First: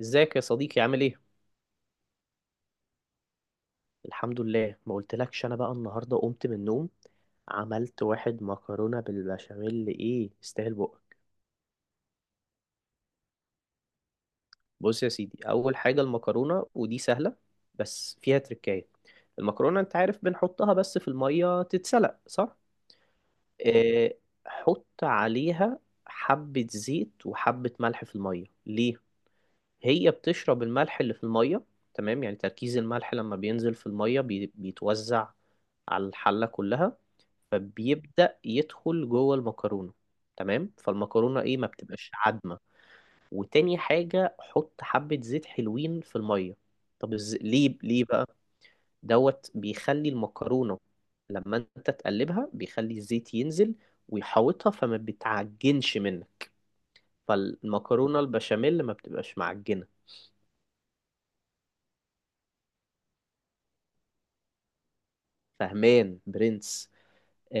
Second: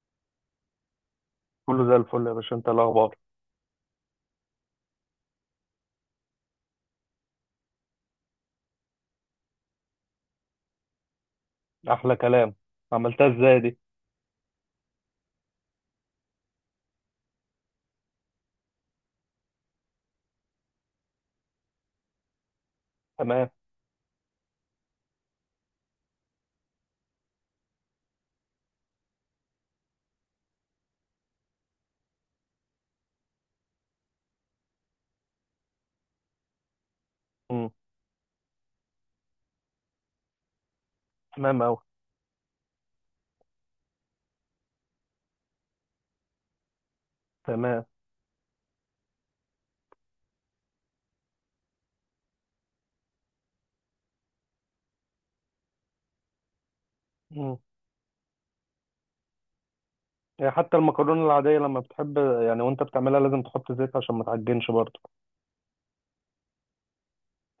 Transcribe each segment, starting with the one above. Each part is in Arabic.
ازيك يا صديقي؟ عامل ايه؟ كله زي الفل يا باشا، انت إيه الاخبار؟ الحمد لله، ما قلتلكش. انا بقى النهارده قمت من النوم، عملت واحد مكرونه بالبشاميل. ايه؟ يستاهل بقك. احلى كلام. عملتها ازاي دي؟ بص يا سيدي، اول حاجه المكرونه، ودي سهله بس فيها تركايه. المكرونه انت عارف بنحطها بس في الميه تتسلق، صح؟ تمام. اه، حط عليها حبه زيت وحبه ملح في الميه. ليه؟ هي بتشرب الملح اللي في المية. تمام، يعني تركيز الملح لما بينزل في المية بيتوزع على الحلة كلها. مم. فبيبدأ يدخل جوه المكرونة. تمام، فالمكرونة ايه تمام ما اوي. بتبقاش عدمة. وتاني حاجة، حط حبة زيت حلوين في المية. طب ليه تمام. بقى؟ دوت بيخلي المكرونة لما انت تقلبها، بيخلي الزيت ينزل ويحوطها، فما بتعجنش منك. مم. فالمكرونة البشاميل ما بتبقاش معجنة. يعني حتى المكرونه العاديه لما بتحب، يعني وانت بتعملها لازم تحط زيت عشان ما تعجنش برضه. فهمان برنس.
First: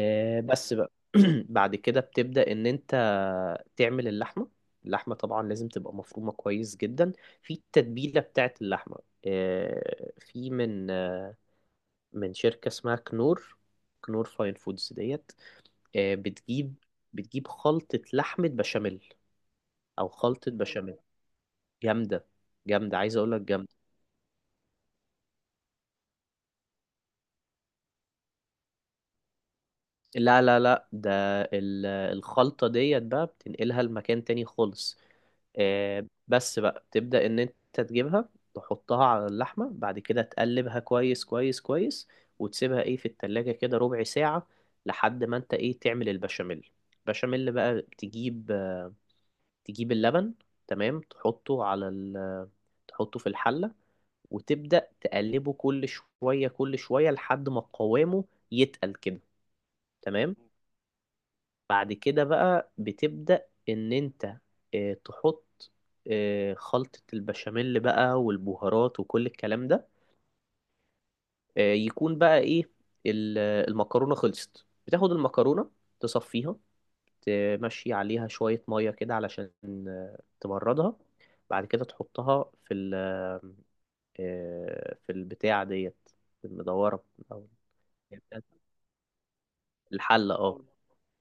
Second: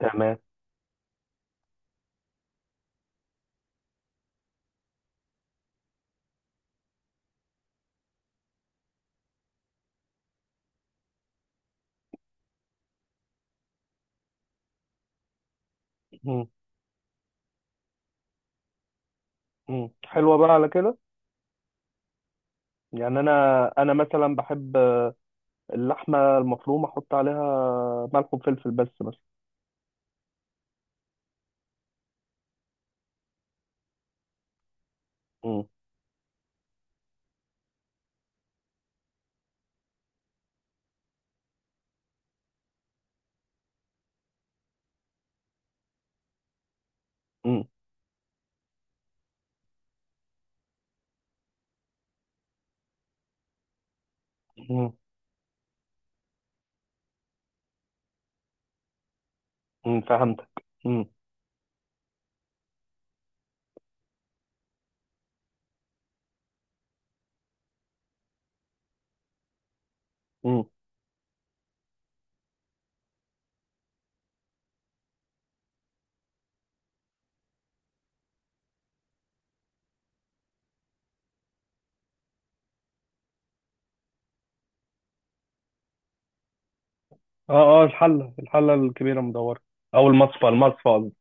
تمام. بس بقى بعد كده بتبدأ ان انت تعمل اللحمة. اللحمة طبعا لازم تبقى مفرومة كويس جدا في التتبيلة بتاعت اللحمة. في من من شركة اسمها كنور. كنور فاين فودز ديت. آه، مم. بتجيب بتجيب خلطة لحمة بشاميل مم. او حلوه بقى خلطة على بشاميل كده. جامدة. جامدة، عايز يعني اقول لك انا جامدة. انا مثلا بحب اللحمه المفرومه، احط عليها ملح وفلفل بس مثلا. لا لا لا، ده الخلطة ديت بقى بتنقلها لمكان تاني خالص. مم. بس بقى تبدأ ان انت تجيبها، تحطها على اللحمة. بعد كده تقلبها كويس كويس كويس وتسيبها ايه في التلاجة كده ربع ساعة، لحد ما انت ايه تعمل البشاميل. بشاميل مم. بقى تجيب اللبن، تمام، تحطه على ال، تحطه في الحلة وتبدأ مم. تقلبه كل شوية كل شوية لحد ما قوامه يتقل كده. مم. تمام. فهمتك. مم. بعد كده بقى بتبدأ ان انت تحط خلطة البشاميل بقى والبهارات وكل الكلام ده. مم. يكون بقى ايه ال- المكرونة خلصت، بتاخد المكرونة تصفيها، تمشي عليها شوية مية كده علشان تبردها. بعد كده تحطها في ال، في البتاع ديت، المدورة أو اه اه، الحله الكبيره مدوره، او الحلة. المصفى اه، المصفى قصدي.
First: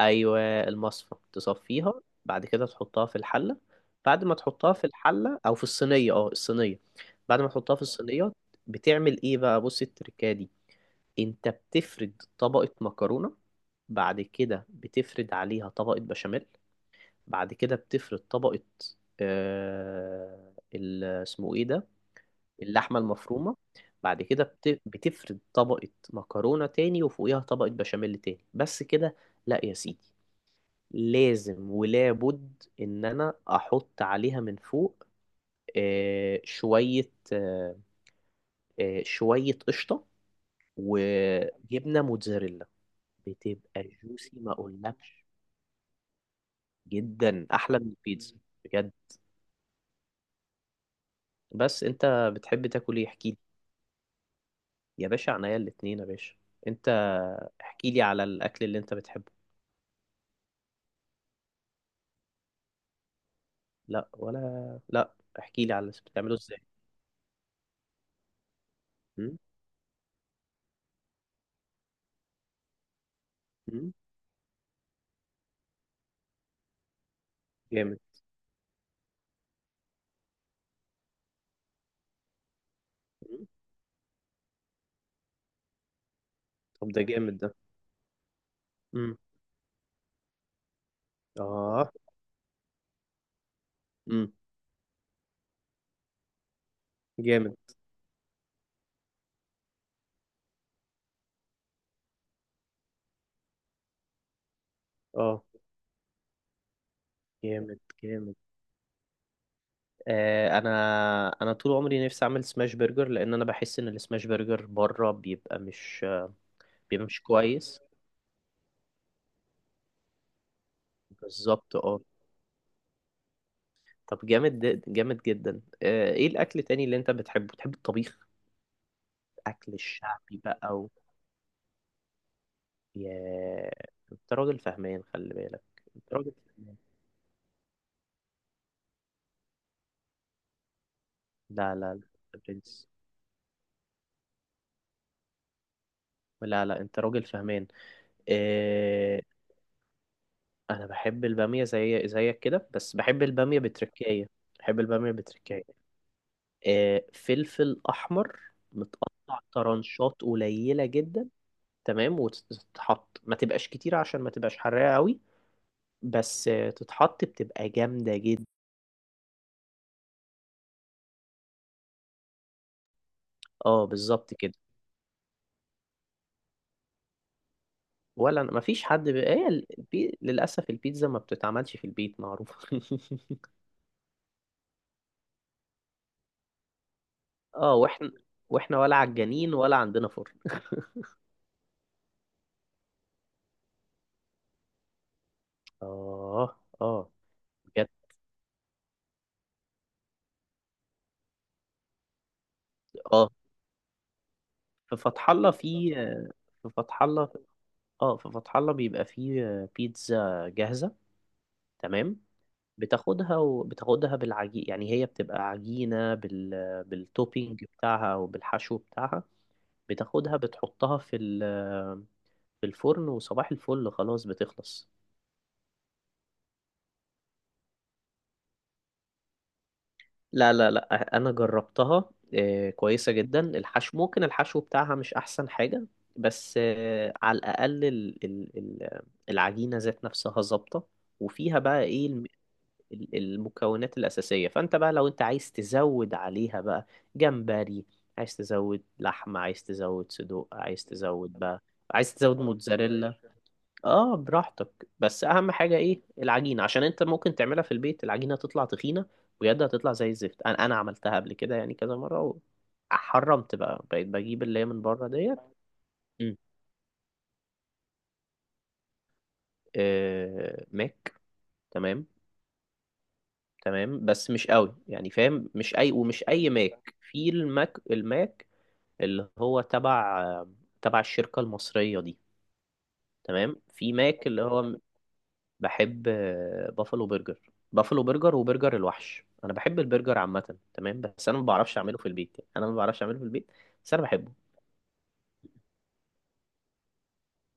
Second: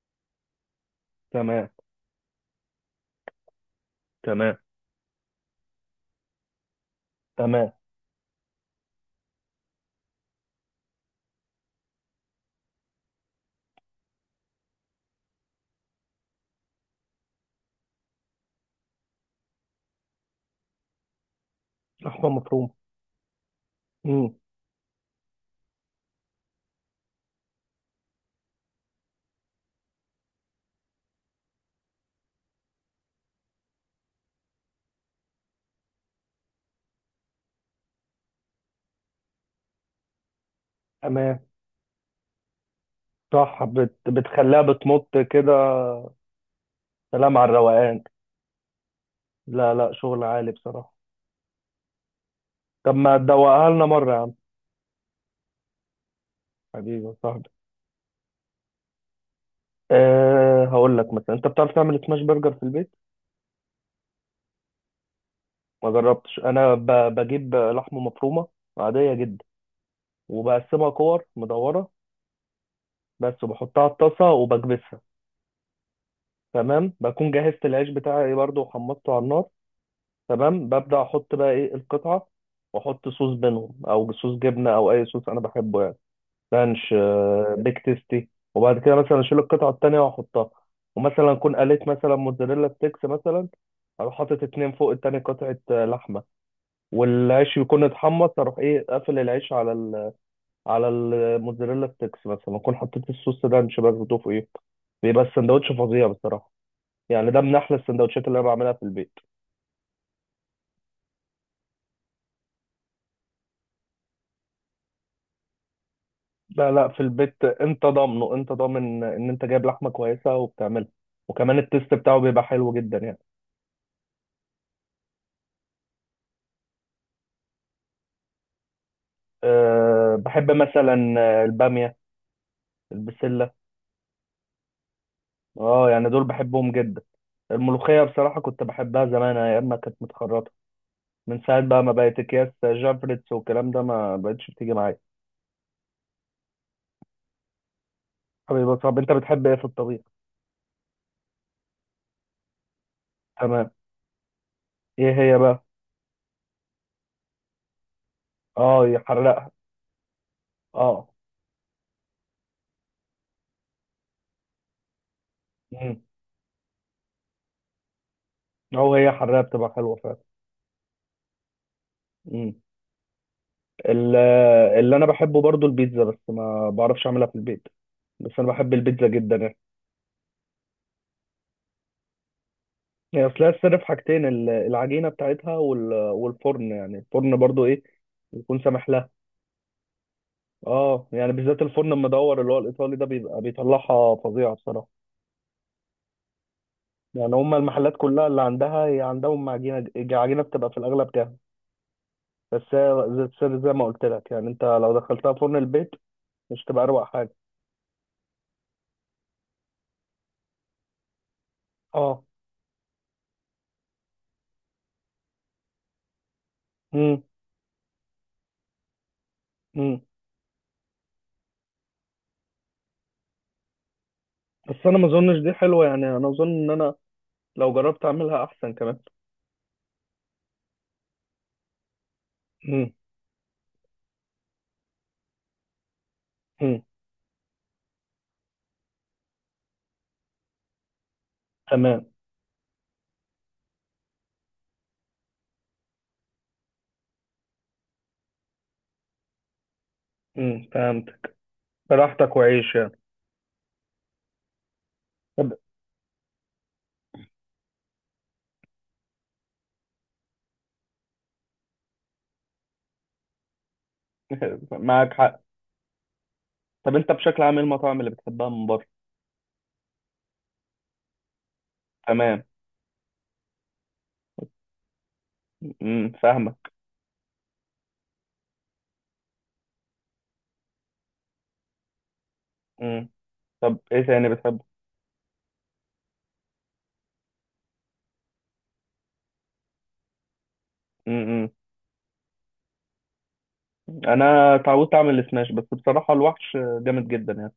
ايوه، المصفى تمام. تصفيها. بعد كده تحطها في الحله. بعد ما تمام. تحطها في الحله او في الصينيه، اه الصينيه. بعد ما تمام. تحطها في الصينيه، بتعمل ايه بقى؟ بص التركه دي: انت بتفرد طبقه مكرونه، بعد كده بتفرد عليها طبقه بشاميل، بعد كده بتفرد طبقه، آه اسمه ايه ده، لحمة مفرومة. اللحمه المفرومه. بعد امم كده بتفرد طبقه مكرونه تاني وفوقيها طبقه بشاميل تاني. بس كده؟ لا يا سيدي، لازم ولابد ان انا احط عليها من فوق شوية شوية قشطة تمام. وجبنة موتزاريلا. صح، بتبقى جوسي ما بتخليها بتمط اقولكش، كده. سلام جدا على احلى من الروقان. البيتزا، بجد. لا لا، شغل عالي بصراحة. بس انت بتحب طب تاكل ايه؟ ما احكيلي. تدوقها لنا مرة يا عم؟ يا باشا عنيا الاتنين يا باشا. انت حبيبي يا صاحبي. احكيلي على الاكل اللي انت بتحبه. أه، هقول لك مثلا، انت بتعرف تعمل سماش برجر في البيت؟ لا ولا لا، احكيلي على ما بتعمله جربتش. ازاي. بجيب لحمة مفرومة عادية م؟ جدا، وبقسمها كور مدورة بس، وبحطها على م؟ الطاسة وبكبسها. تمام، بكون جهزت العيش جامد. بتاعي برضو وحمصته على النار. تمام، ببدأ أحط بقى إيه القطعة، وأحط صوص م؟ بينهم، أو صوص جبنة، أو أي صوص أنا بحبه، يعني طب رانش، ده جامد ده. بيك تيستي. وبعد كده م. مثلا أشيل القطعة التانية وأحطها، ومثلا أكون قليت اه. مثلا موتزاريلا ستيكس مثلا، أروح م. حاطط اتنين فوق التاني قطعة لحمة. جامد. والعيش يكون اتحمص، أروح إيه قافل العيش على الموتزاريلا ستيكس، مثلا أكون حطيت الصوص رانش برضه فوقيه. بيبقى اه. السندوتش فظيع بصراحة، يعني ده من أحلى جامد السندوتشات جامد. اللي أنا بعملها في البيت. آه انا انا طول عمري نفسي اعمل سماش برجر، لان انا بحس ان السماش برجر بره بيبقى مش، لا لا، في بيبقى مش البيت كويس. انت ضامنه، انت ضامن ان انت جايب لحمه كويسه وبتعملها. وكمان بالظبط، التيست اه. بتاعه بيبقى حلو جدا يعني. طب جامد جامد جدا. آه، ايه الاكل التاني اللي انت بتحبه؟ بتحب الطبيخ؟ اكل أه، الشعبي بحب بقى و... مثلا الباميه، البسله. يا، انت راجل فهمان، خلي بالك، اه، يعني انت دول راجل بحبهم فهمان. جدا. الملوخيه بصراحه كنت بحبها زمان، ايام ما كانت متخرطه. من ساعه لا لا بقى ما لا، بقت يا اكياس برنس، جافريتس والكلام ده، ما بقتش بتيجي معايا. لا لا، انت راجل فهمان. حبيبي، طب انت آه، بتحب ايه في الطبيخ؟ انا بحب البامية زي زيك كده، بس بحب البامية تمام. بتركاية. بحب ايه البامية هي بقى؟ بتركاية. فلفل احمر اه، متقطع يحرقها. طرنشات قليله اه. جدا. تمام، وتتحط ما تبقاش كتير عشان ما تبقاش حراقه قوي. امم بس تتحط بتبقى جامده جدا. او هي حرقها بتبقى حلوه فعلا. مم. اه، ال- بالظبط كده. اللي انا بحبه برضو البيتزا، بس ما بعرفش اعملها في البيت. بس ولا انا ما بحب فيش البيتزا حد جدا هي يعني. للاسف البيتزا ما بتتعملش في البيت، معروف. هي اصلها السر في حاجتين، العجينه بتاعتها والفرن، يعني الفرن برضو اه، ايه يكون واحنا سامح ولا لها. عجانين ولا عندنا فرن. اه، يعني بالذات الفرن المدور اللي هو الايطالي ده بيبقى بيطلعها فظيعه بصراحه، اه، اه، يعني هما بجد. المحلات كلها اللي عندها، هي عندهم عجينه، عجينه بتبقى في الاغلب جاهزه. بس هي زي اه، السر زي ما قلت لك، يعني انت في لو فتح دخلتها الله فرن البيت في مش في تبقى فتح اروق الله. حاجه؟ اه، في فتح الله بيبقى فيه بيتزا جاهزة، تمام. اه. بتاخدها، وبتاخدها بالعجين، يعني هي بتبقى عجينة امم بالتوبينج بتاعها او بالحشو بتاعها. امم بتاخدها بتحطها في الفرن، وصباح الفل خلاص بس بتخلص. انا ما اظنش دي حلوه، يعني انا اظن ان انا لو جربت اعملها احسن كمان. لا لا لا، انا جربتها، مم. كويسة جدا. الحشو ممكن الحشو بتاعها مش احسن حاجة، بس مم. على الاقل العجينة ذات نفسها ظابطة. وفيها بقى تمام. ايه المكونات الأساسية. فأنت بقى لو أنت عايز تزود عليها بقى، جمبري، عايز تزود لحمة، عايز تزود صدوق، مم. عايز فهمت. تزود بقى، عايز براحتك تزود وعيش يعني. موتزاريلا. اه، براحتك. بس طب أهم حاجة إيه؟ العجينة، عشان أنت ممكن تعملها في البيت العجينة تطلع تخينة ويدها تطلع زي الزفت. أنا عملتها قبل كده يعني كذا مرة، وحرمت بقى، بقيت بجيب اللي هي من بره معاك ديت. حق. مم. طب انت بشكل عام ايه المطاعم اللي بتحبها من بره؟ آه، ماك. تمام. تمام. تمام بس مش قوي، يعني فاهم، مش اي مم. ومش اي فاهمك. ماك. في الماك، الماك اللي هو تبع، تبع الشركة المصرية دي. مم. تمام. طب في ايه ماك تاني اللي بتحبه؟ هو، بحب بافلو برجر. بافلو برجر وبرجر الوحش. انا بحب البرجر عامة، تمام، بس انا ما مم. بعرفش اعمله في البيت، يعني انا ما بعرفش اعمله في البيت. بس انا بحبه. انا اتعودت اعمل السماش، بس بصراحة الوحش جامد جدا يعني،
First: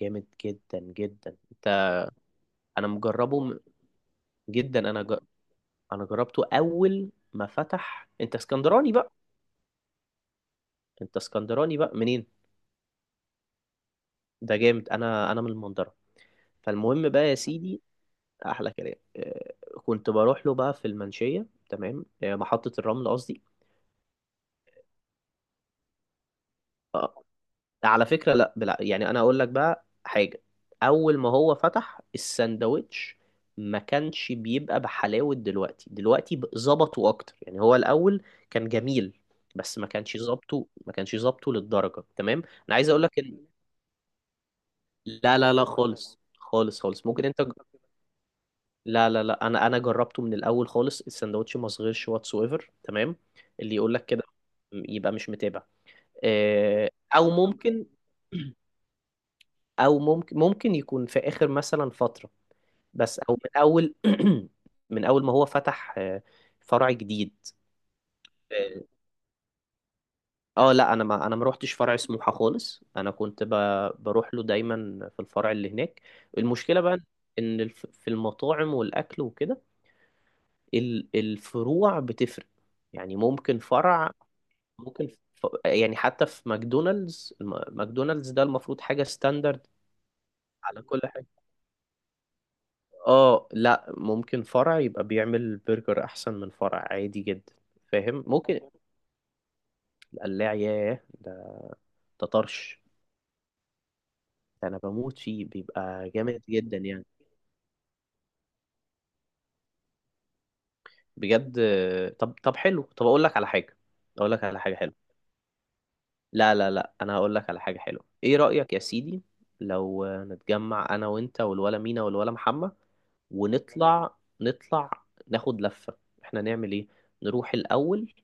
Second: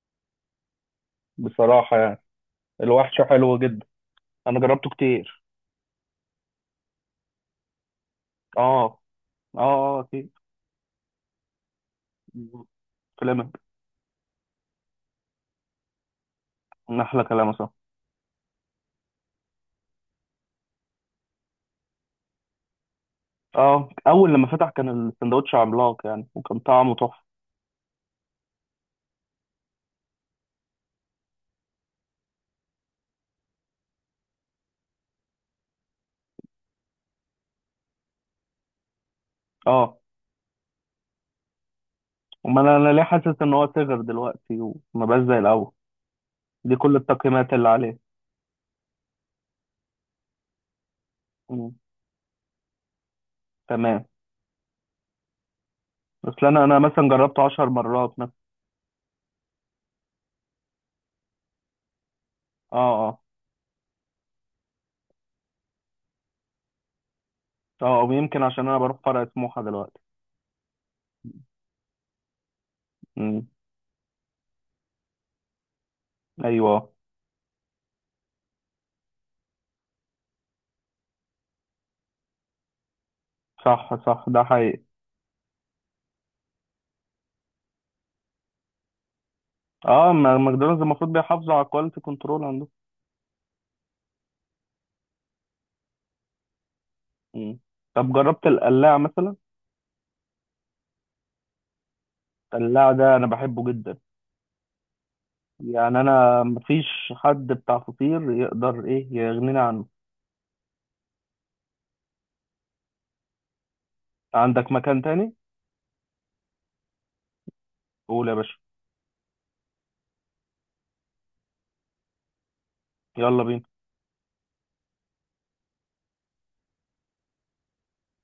جامد جدا جدا. انت، بصراحة يعني. انا الوحش مجربه حلو جدا، انا جدا. جربته كتير. انا جربته اول ما فتح. انت اسكندراني اه بقى؟ اه اه، اكيد انت اسكندراني بقى منين؟ كلامك، ده جامد. انا من المنظرة. فالمهم احلى بقى يا كلام، صح. سيدي، احلى كلام. كنت بروح له بقى في المنشيه، تمام، محطه الرمل قصدي. اه، اول لما فتح كان السندوتش عملاق يعني، وكان طعمه تحفة. آه، على فكره لا بلا، يعني انا اقول لك بقى حاجه: اول ما هو فتح الساندوتش ما كانش بيبقى بحلاوه دلوقتي. دلوقتي ظبطوا اكتر، يعني هو الاول كان جميل، بس ما اه، كانش ظبطه، ما كانش ظبطه للدرجه. تمام. امال انا انا عايز أنا ليه اقول لك ان، حاسس ان هو صغر دلوقتي وما بقاش زي لا لا لا، الاول؟ خالص دي خالص كل خالص. ممكن انت، التقييمات اللي عليه. لا لا لا، انا جربته من الاول خالص، السندوتش ما مم. صغيرش، واتس ايفر. تمام. اللي يقول تمام. لك كده يبقى مش متابع. اصل انا آه، مثلا او جربته 10 ممكن مرات مثلا. او ممكن ممكن يكون في اخر مثلا فتره، اه بس اه او من اول من اول ما هو فتح فرع جديد. اه. او يمكن عشان انا اه. بروح فرع سموحه دلوقتي. لا، انا ما روحتش فرع سموحه خالص. مم. بروح له دايما في الفرع اللي هناك. المشكله ايوه، بقى، ان في المطاعم والاكل وكده الفروع بتفرق. يعني ممكن صح فرع، صح، ده حقيقي. ممكن يعني حتى في ماكدونالدز ماكدونالدز ده المفروض حاجة ستاندرد اه، ماكدونالدز على كل المفروض حاجة. بيحافظوا على الكواليتي كنترول عندهم. اه، لا، ممكن فرع يبقى بيعمل برجر احسن من فرع عادي جدا، مم. طب فاهم؟ جربت ممكن. القلاع مثلا؟ القلاع ياه ده، ده طرش، القلاع ده انا بحبه جدا، ده انا بموت فيه، يعني بيبقى انا جامد جدا مفيش يعني، حد بتاع فطير يقدر ايه يغنينا عنه. بجد. طب طب حلو، طب اقول لك على حاجة، اقول لك على عندك حاجة مكان حلوة. تاني؟ لا لا لا، انا هقول لك على حاجه حلوه. قول يا ايه باشا. رايك يا سيدي لو نتجمع انا وانت والولا مينا والولا محمد، يلا بينا. ونطلع نطلع ناخد لفه؟ احنا نعمل ايه؟ نروح الاول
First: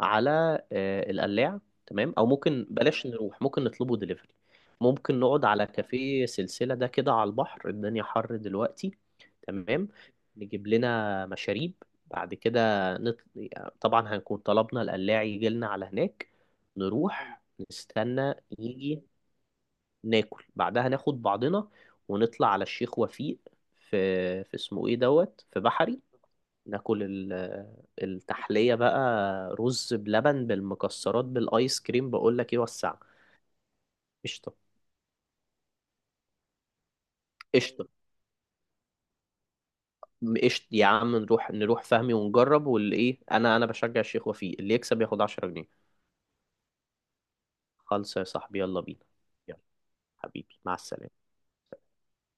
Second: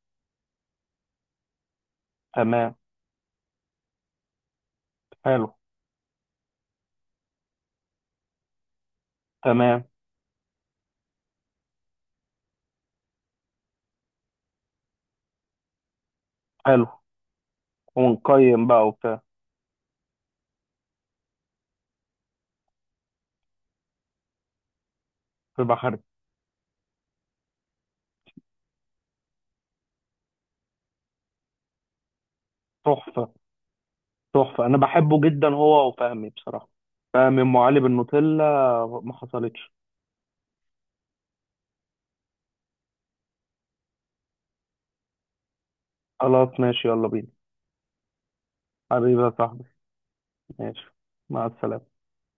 على القلاع. تمام. او ممكن تمام. بلاش نروح، ممكن نطلبه دليفري. ممكن نقعد حلو. على كافيه سلسلة ده كده على البحر، الدنيا حر دلوقتي. تمام. تمام. نجيب لنا مشاريب، بعد كده نط... طبعا هنكون طلبنا القلاع يجي لنا على هناك. حلو. نروح، نستنى ونقيم بقى يجي، وبتاع. ناكل، بعدها ناخد بعضنا ونطلع على الشيخ وفيق. في في اسمه ايه دوت، في في بحري. بحري. ناكل التحلية بقى، رز بلبن بالمكسرات بالايس كريم. بقول لك ايه، وسع. تحفة. قشطة. تحفة، أنا بحبه جدا هو وفهمي بصراحة. فهمي أم علي قشطة. بالنوتيلا، ما حصلتش. قشطة يا عم، نروح، نروح فهمي ونجرب، واللي ايه، انا بشجع الشيخ وفيق، اللي يكسب ياخد 10 جنيه. خلاص ماشي، يلا بينا. خالص يا صاحبي، يلا بينا. حبيبي يا يلا، صاحبي. حبيبي، مع ماشي، السلامة. مع السلامة.